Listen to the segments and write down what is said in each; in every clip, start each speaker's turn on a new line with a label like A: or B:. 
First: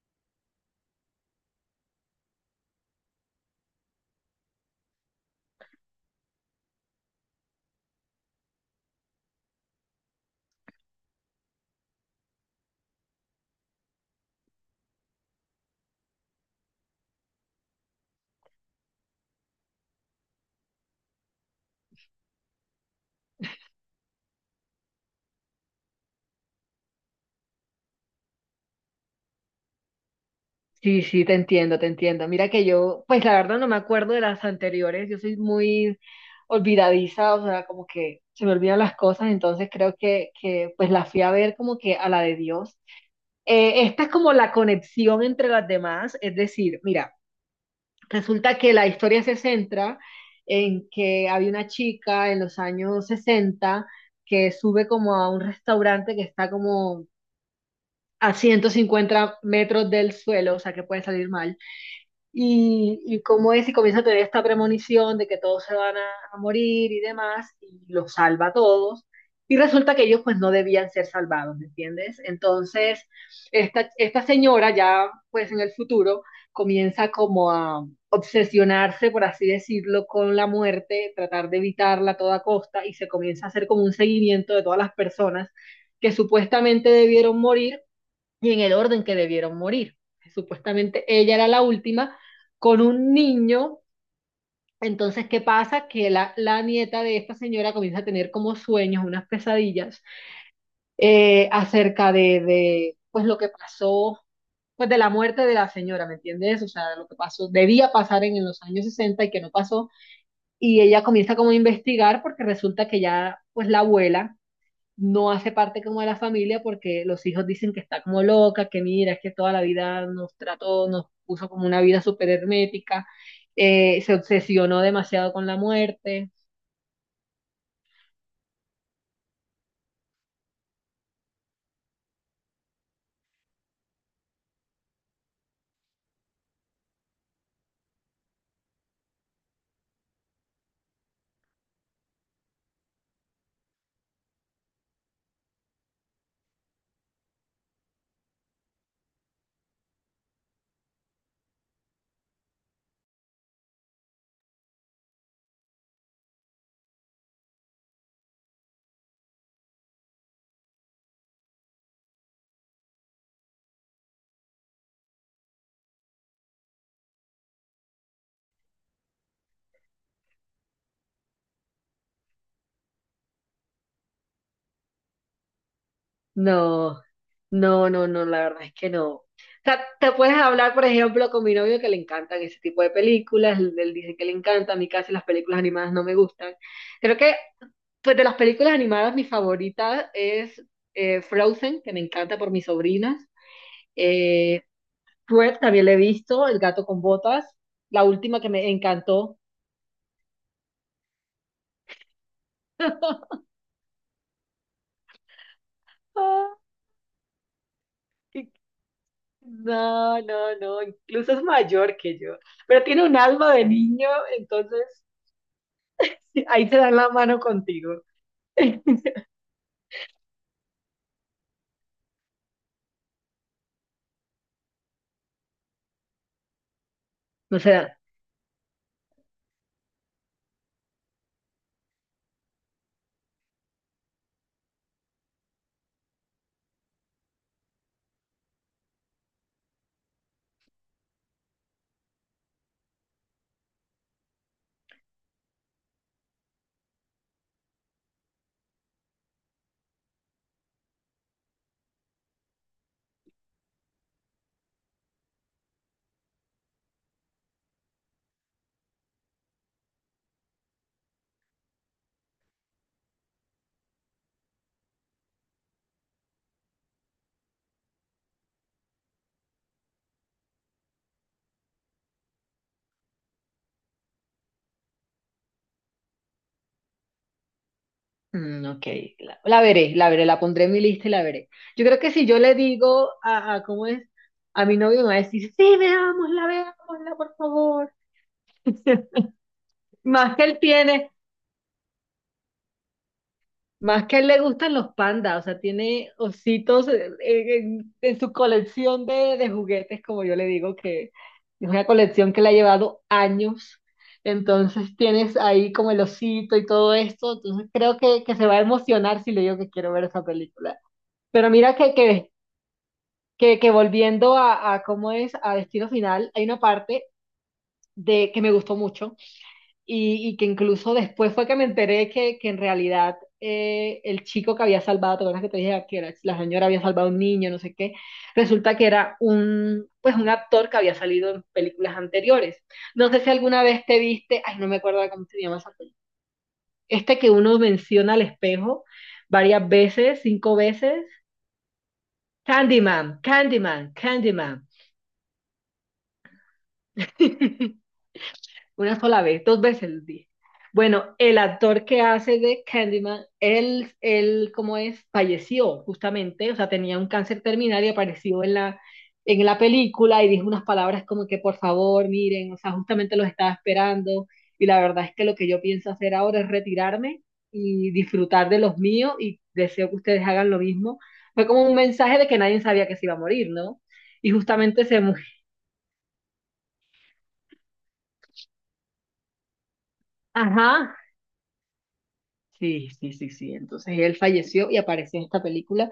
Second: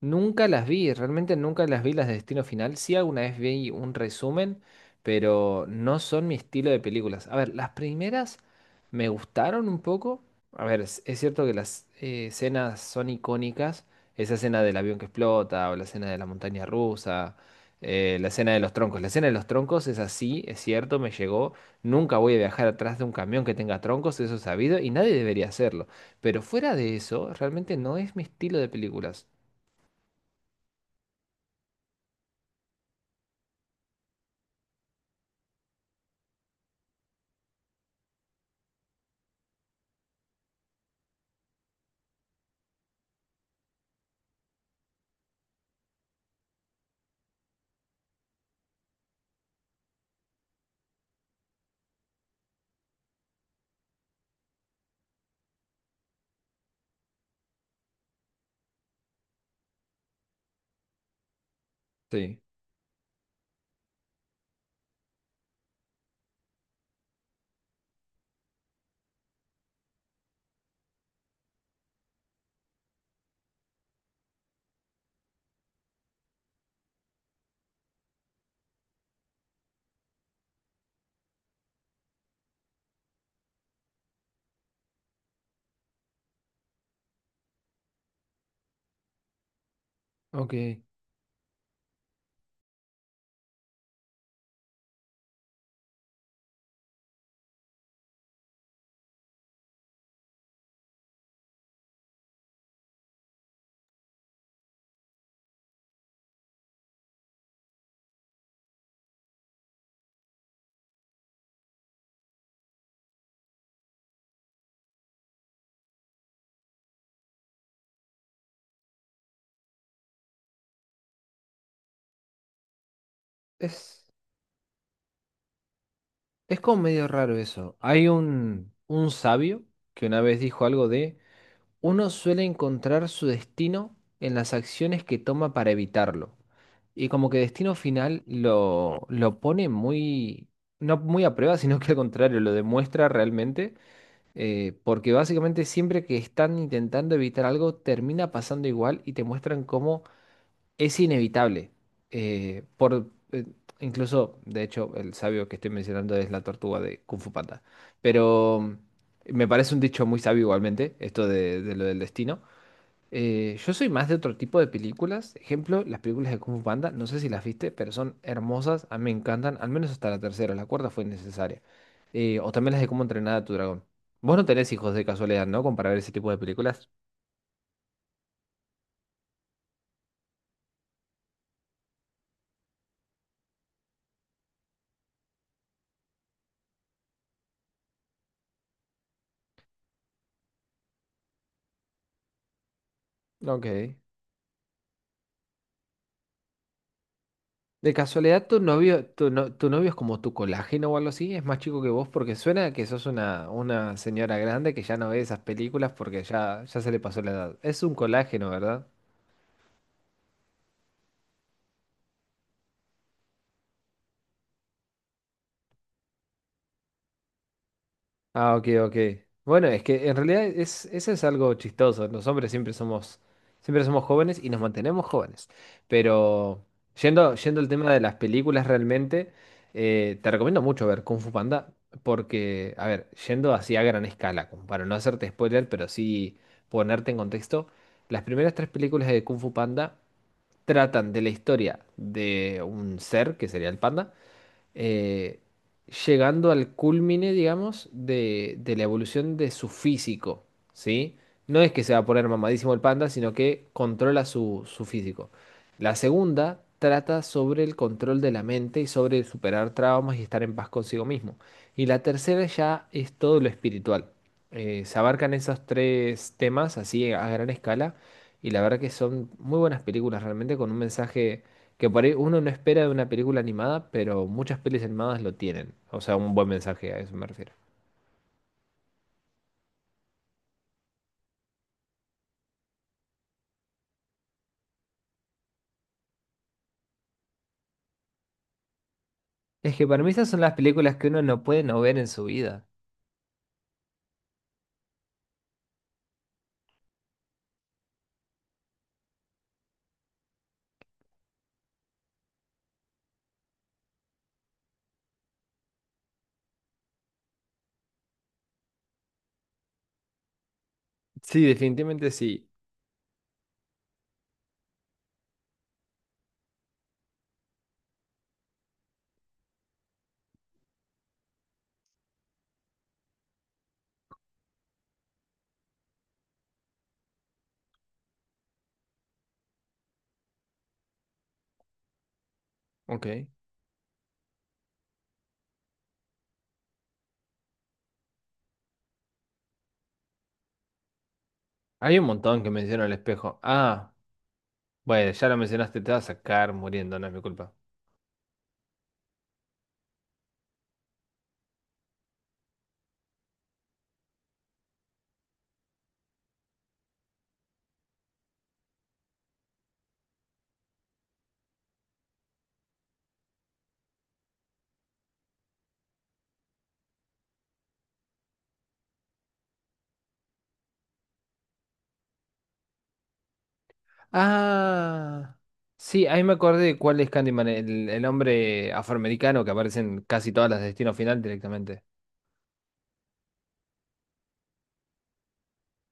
A: Nunca las vi, realmente nunca las vi las de Destino Final. Sí, alguna vez vi un resumen, pero no son mi estilo de películas. A ver, las primeras me gustaron un poco. A ver, es cierto que las escenas son icónicas. Esa escena del avión que explota, o la escena de la montaña rusa, la escena de los troncos. La escena de los troncos es así, es cierto, me llegó. Nunca voy a viajar atrás de un camión que tenga troncos, eso es sabido, y nadie debería hacerlo. Pero fuera de eso, realmente no es mi estilo de películas.
B: Sí, sí, te entiendo, te entiendo. Mira que yo, pues la verdad no me acuerdo de las anteriores, yo soy muy olvidadiza, o sea, como que se me olvidan las cosas, entonces creo que pues la fui a ver como que a la de Dios. Esta es como la conexión entre las demás, es decir, mira, resulta que la historia se centra en que había una chica en los años 60 que sube como a un restaurante que está como a 150 metros del suelo, o sea, que puede salir mal
A: Sí.
B: y cómo es y comienza a tener esta premonición de que todos se van a morir y demás, y los salva a todos. Y resulta que ellos pues no debían ser salvados, ¿me entiendes? Entonces, esta señora ya pues en el futuro comienza como a obsesionarse, por así decirlo, con la muerte, tratar de evitarla a toda costa y se comienza a hacer como un seguimiento de todas las personas que supuestamente debieron morir y en el orden que debieron morir.
A: Ok.
B: Supuestamente ella era la última con un niño. Entonces, ¿qué pasa? Que la nieta de esta señora comienza a tener como sueños, unas pesadillas acerca de pues, lo que pasó, pues, de la muerte de la señora, ¿me entiendes? O sea, lo que pasó, debía pasar en los años 60 y que no pasó. Y ella comienza como a investigar porque resulta que ya, pues, la abuela no hace parte como de la familia porque los hijos dicen que está como loca, que mira, es que toda la vida nos trató, nos puso como una vida súper hermética,
A: Es,
B: se obsesionó demasiado con la muerte.
A: es como medio raro eso. Hay un sabio que una vez dijo algo de, uno suele encontrar su destino en las acciones que toma para evitarlo. Y como que destino final lo pone no muy a prueba, sino que al contrario, lo demuestra realmente, porque básicamente siempre que están intentando evitar algo, termina pasando igual y te muestran cómo es inevitable. eh, por, eh, Incluso, de hecho, el sabio que estoy mencionando es la tortuga de Kung Fu Panda. Pero me parece un dicho muy sabio igualmente, esto de lo del destino. Yo soy más de otro tipo de películas. Ejemplo, las películas de Kung Fu Panda, no sé si las viste, pero son hermosas, a mí me encantan, al menos hasta la tercera, la cuarta fue innecesaria. O también las de Cómo entrenar a tu dragón. Vos no tenés hijos de casualidad, ¿no? Como para ver ese tipo de películas.
B: No, no, no, no, la verdad es que no. O sea, te puedes hablar, por ejemplo, con mi novio que le encantan ese tipo de películas, él dice que le encanta, a mí casi las películas animadas no me gustan. Creo que pues, de las películas animadas mi favorita es Frozen, que me encanta por mis sobrinas.
A: Ok.
B: Eh, Shrek también le he visto, El gato con botas,
A: De
B: la última
A: casualidad,
B: que
A: tu
B: me
A: novio, tu,
B: encantó.
A: no- tu novio es como tu colágeno o algo así, es más chico que vos porque suena que sos una señora grande que ya no ve esas películas porque
B: Ah,
A: ya se le pasó la edad. Es un colágeno,
B: qué-
A: ¿verdad?
B: no, no, no, incluso es mayor que yo, pero tiene un alma de niño, entonces sí, ahí se dan la mano contigo.
A: Ah, ok, ok. Bueno, es que en realidad es, eso es algo chistoso. Los hombres siempre somos jóvenes y nos mantenemos jóvenes. Pero
B: No
A: yendo al
B: se
A: tema
B: dan.
A: de las películas realmente, te recomiendo mucho ver Kung Fu Panda porque, a ver, yendo así a gran escala, como para no hacerte spoiler, pero sí ponerte en contexto, las primeras tres películas de Kung Fu Panda tratan de la historia de un ser, que sería el panda, eh, llegando al culmine, digamos, de la evolución de su físico, ¿sí? No es que se va a poner mamadísimo el panda, sino que controla su físico. La segunda trata sobre el control de la mente y sobre superar traumas y estar en paz consigo mismo. Y la tercera ya es todo lo espiritual. Se abarcan esos tres temas así a gran escala y la verdad que son muy buenas películas realmente con un mensaje que por ahí uno no espera de una película animada, pero muchas pelis animadas lo tienen. O sea, un buen mensaje, a eso me refiero.
B: Mm, ok, la veré, la veré, la pondré en mi lista y la veré. Yo creo que si yo le digo a ¿cómo es? A mi novio me va a decir, sí, veámosla, veámosla, por favor.
A: Es que para mí esas
B: Más
A: son
B: que
A: las
B: él
A: películas que
B: tiene.
A: uno no puede no ver en su vida.
B: Más que a él le gustan los pandas, o sea, tiene ositos en su colección de juguetes, como yo le digo, que es una colección que le ha llevado años. Entonces tienes ahí como el osito y todo esto, entonces creo que se va a emocionar si le digo que quiero ver esa película.
A: Sí,
B: Pero mira que,
A: definitivamente
B: que,
A: sí.
B: que, que volviendo a cómo es a Destino Final, hay una parte de que me gustó mucho y que incluso después fue que me enteré que en realidad el chico que había salvado, ¿te acuerdas que te dije que la señora había salvado a un niño, no sé qué? Resulta que era un, pues un actor que había salido en películas anteriores. No sé
A: Ok.
B: si alguna vez te viste, ay, no me acuerdo cómo se llama esa película. Este que uno menciona al espejo varias veces, 5 veces.
A: Hay un montón que menciono el
B: Candyman,
A: espejo. Ah,
B: Candyman, Candyman.
A: bueno, ya lo mencionaste, te vas a sacar muriendo, no es mi culpa.
B: Una sola vez, 2 veces lo dije. Bueno, el actor que hace de Candyman, ¿cómo es? Falleció justamente, o sea, tenía un cáncer terminal y apareció en en la película y dijo unas palabras como que, por favor, miren, o sea, justamente los estaba esperando y la verdad es que lo que yo pienso hacer ahora es retirarme y disfrutar de los míos y deseo que ustedes hagan lo mismo. Fue como un mensaje de que nadie sabía que se iba a morir, ¿no? Y justamente se murió.
A: Ah, sí, ahí me acordé de cuál es Candyman, el hombre afroamericano que aparece en casi todas las de Destino
B: Ajá,
A: Final directamente.
B: sí, sí, sí, sí. Entonces él falleció y apareció en esta película.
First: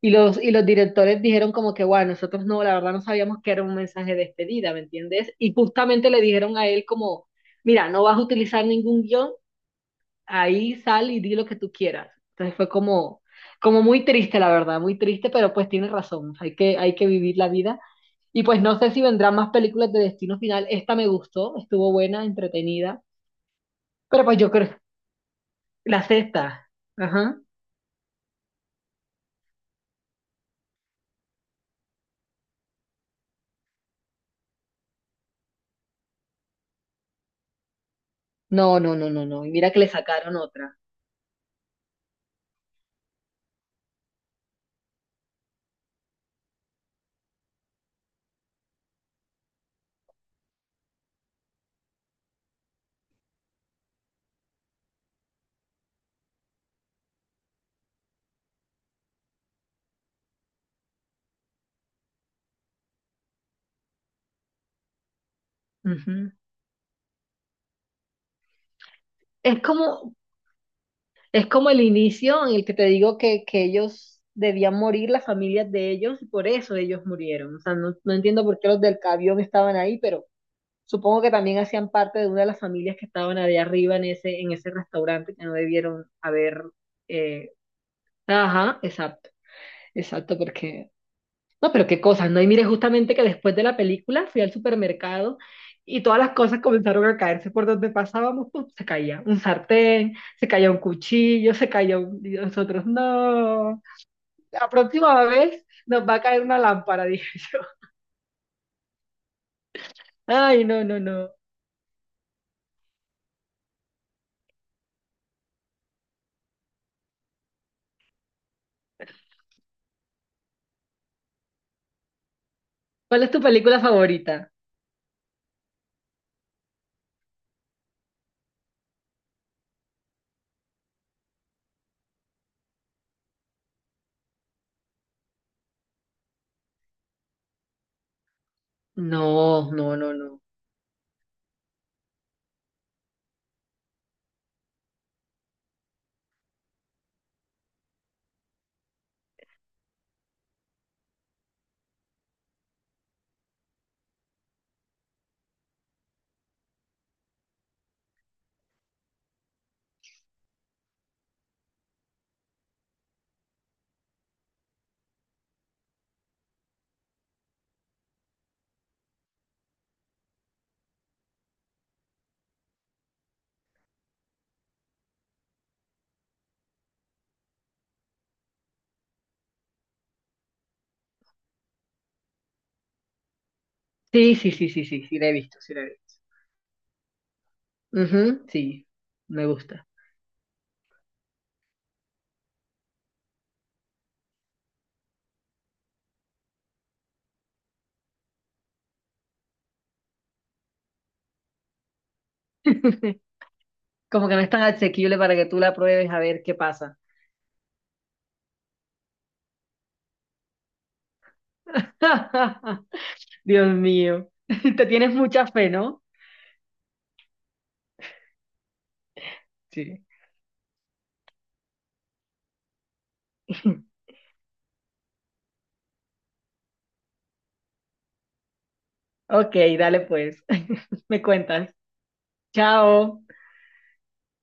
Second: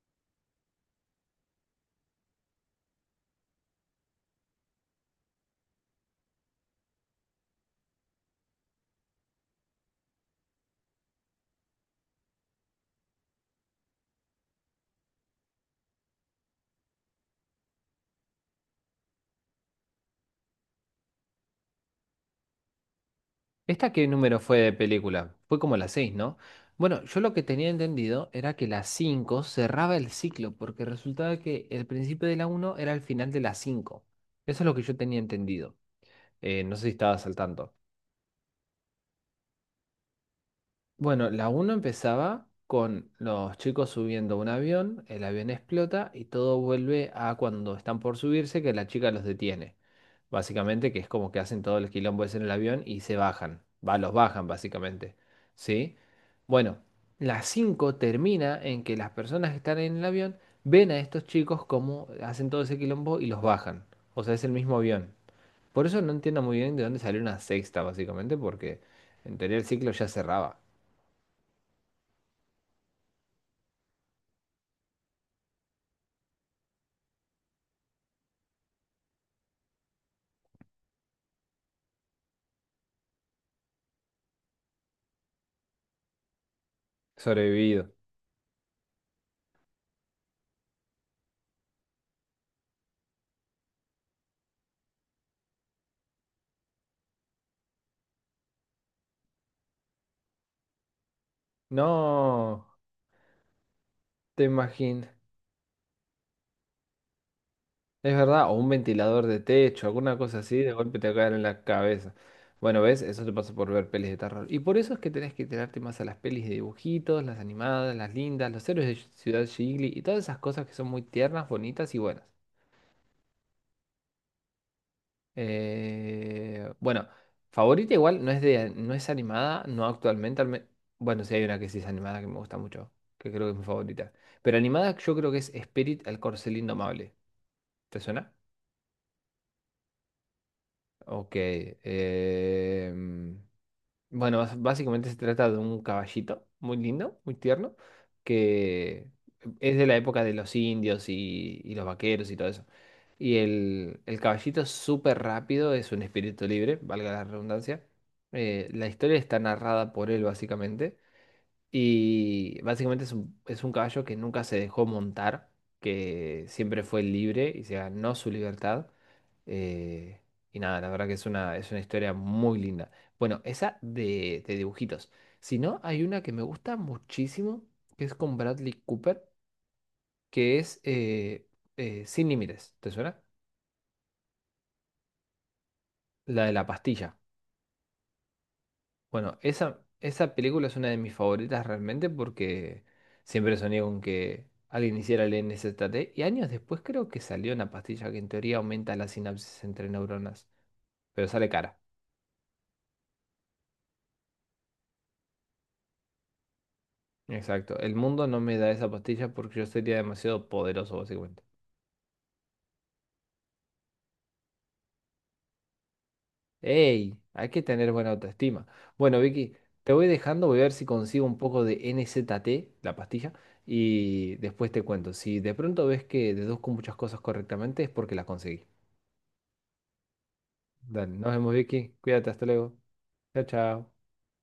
B: Y los directores dijeron como que, bueno, nosotros no, la verdad no sabíamos que era un mensaje de despedida, ¿me entiendes? Y justamente le dijeron a él como, mira, no vas a utilizar ningún guión, ahí sal y di lo que tú quieras. Entonces fue como, como muy triste, la verdad, muy triste, pero pues tiene razón, hay hay que vivir la vida. Y pues no sé si vendrán más películas de Destino Final. Esta me gustó, estuvo buena, entretenida,
A: ¿Esta qué
B: pero
A: número
B: pues yo
A: fue
B: creo,
A: de película? Fue como la
B: la
A: 6, ¿no?
B: sexta.
A: Bueno, yo lo
B: Ajá.
A: que tenía entendido era que la 5 cerraba el ciclo, porque resultaba que el principio de la uno era el final de la 5. Eso es lo que yo tenía entendido. No sé si estabas al tanto.
B: No, no, no, no, no. Y mira que le sacaron otra.
A: Bueno, la uno empezaba con los chicos subiendo a un avión, el avión explota y todo vuelve a cuando están por subirse, que la chica los detiene. Básicamente, que es como que hacen todo el quilombo ese en el avión y se bajan, va, los bajan básicamente, ¿sí? Bueno, las 5 termina en que las personas que están en el avión ven a estos chicos cómo hacen todo ese quilombo y los bajan, o sea, es el mismo avión. Por eso no
B: Ujú.
A: entiendo muy bien de dónde salió una sexta, básicamente, porque en teoría
B: Es
A: el ciclo ya
B: como,
A: cerraba.
B: es como el inicio en el que te digo que ellos debían morir, las familias de ellos, y por eso ellos murieron. O sea, no, no entiendo por qué los del avión estaban ahí, pero supongo que también hacían parte de una de las familias que estaban allá arriba en ese restaurante que no debieron haber. eh,
A: Sobrevivido.
B: Ajá, exacto, exacto, porque no, pero qué cosas, ¿no? Y mire, justamente que después de la película fui al supermercado y todas las cosas comenzaron a caerse por donde pasábamos, ¡pum! Se caía un sartén, se caía un cuchillo, se caía un... y
A: No,
B: nosotros, no,
A: te
B: la
A: imaginas.
B: próxima vez nos va a caer una lámpara, dije yo.
A: Es verdad, o un ventilador de techo, alguna cosa así,
B: Ay,
A: de
B: no,
A: golpe
B: no,
A: te
B: no.
A: caen en la cabeza. Bueno, ¿ves? Eso te pasa por ver pelis de terror. Y por eso es que tenés que tirarte más a las pelis de dibujitos, las animadas, las lindas, los héroes de Ciudad Ghibli y todas esas cosas que son muy tiernas, bonitas y buenas.
B: ¿Cuál es tu película favorita?
A: Bueno, favorita igual no es de, no es animada, no actualmente. Bueno, sí hay una que sí es animada que me gusta mucho, que creo que es mi favorita. Pero animada yo creo que es Spirit, el corcel indomable. ¿Te suena?
B: No, no, no, no.
A: Ok. em, Bueno, básicamente se trata de un caballito muy lindo, muy tierno, que es de la época de los indios y los vaqueros y todo eso. Y el caballito es súper rápido, es un espíritu libre, valga la redundancia. La historia está narrada por él, básicamente. Y básicamente es es un caballo que nunca se dejó montar, que siempre fue libre y se ganó su libertad. Eh, y nada, la verdad que es es una historia muy linda. Bueno, esa de dibujitos. Si no, hay una que me gusta muchísimo, que es con Bradley Cooper, que es Sin Límites. ¿Te suena?
B: Sí, sí, sí, sí, sí, sí, la he visto, sí, la he visto.
A: La de la pastilla.
B: Ujú, sí,
A: Bueno,
B: me gusta.
A: esa película es una de mis favoritas realmente porque siempre soñé con que alguien hiciera el NZT y años después creo que salió una pastilla que en teoría aumenta la sinapsis entre neuronas, pero sale cara.
B: Como que no es tan asequible para que tú la pruebes a ver qué pasa.
A: Exacto, el mundo no me da esa pastilla porque yo sería demasiado poderoso básicamente.
B: Dios mío, te tienes mucha fe, ¿no?
A: ¡Ey! Hay que tener buena autoestima. Bueno, Vicky, te
B: Sí.
A: voy dejando, voy a ver si consigo un poco de N-Z-T, la pastilla, y después te cuento. Si de pronto ves que deduzco muchas cosas correctamente es porque las conseguí.
B: Ok, dale pues,
A: Dale,
B: me
A: nos vemos,
B: cuentas.
A: Vicky. Cuídate, hasta luego.
B: Chao.
A: Chao, chao.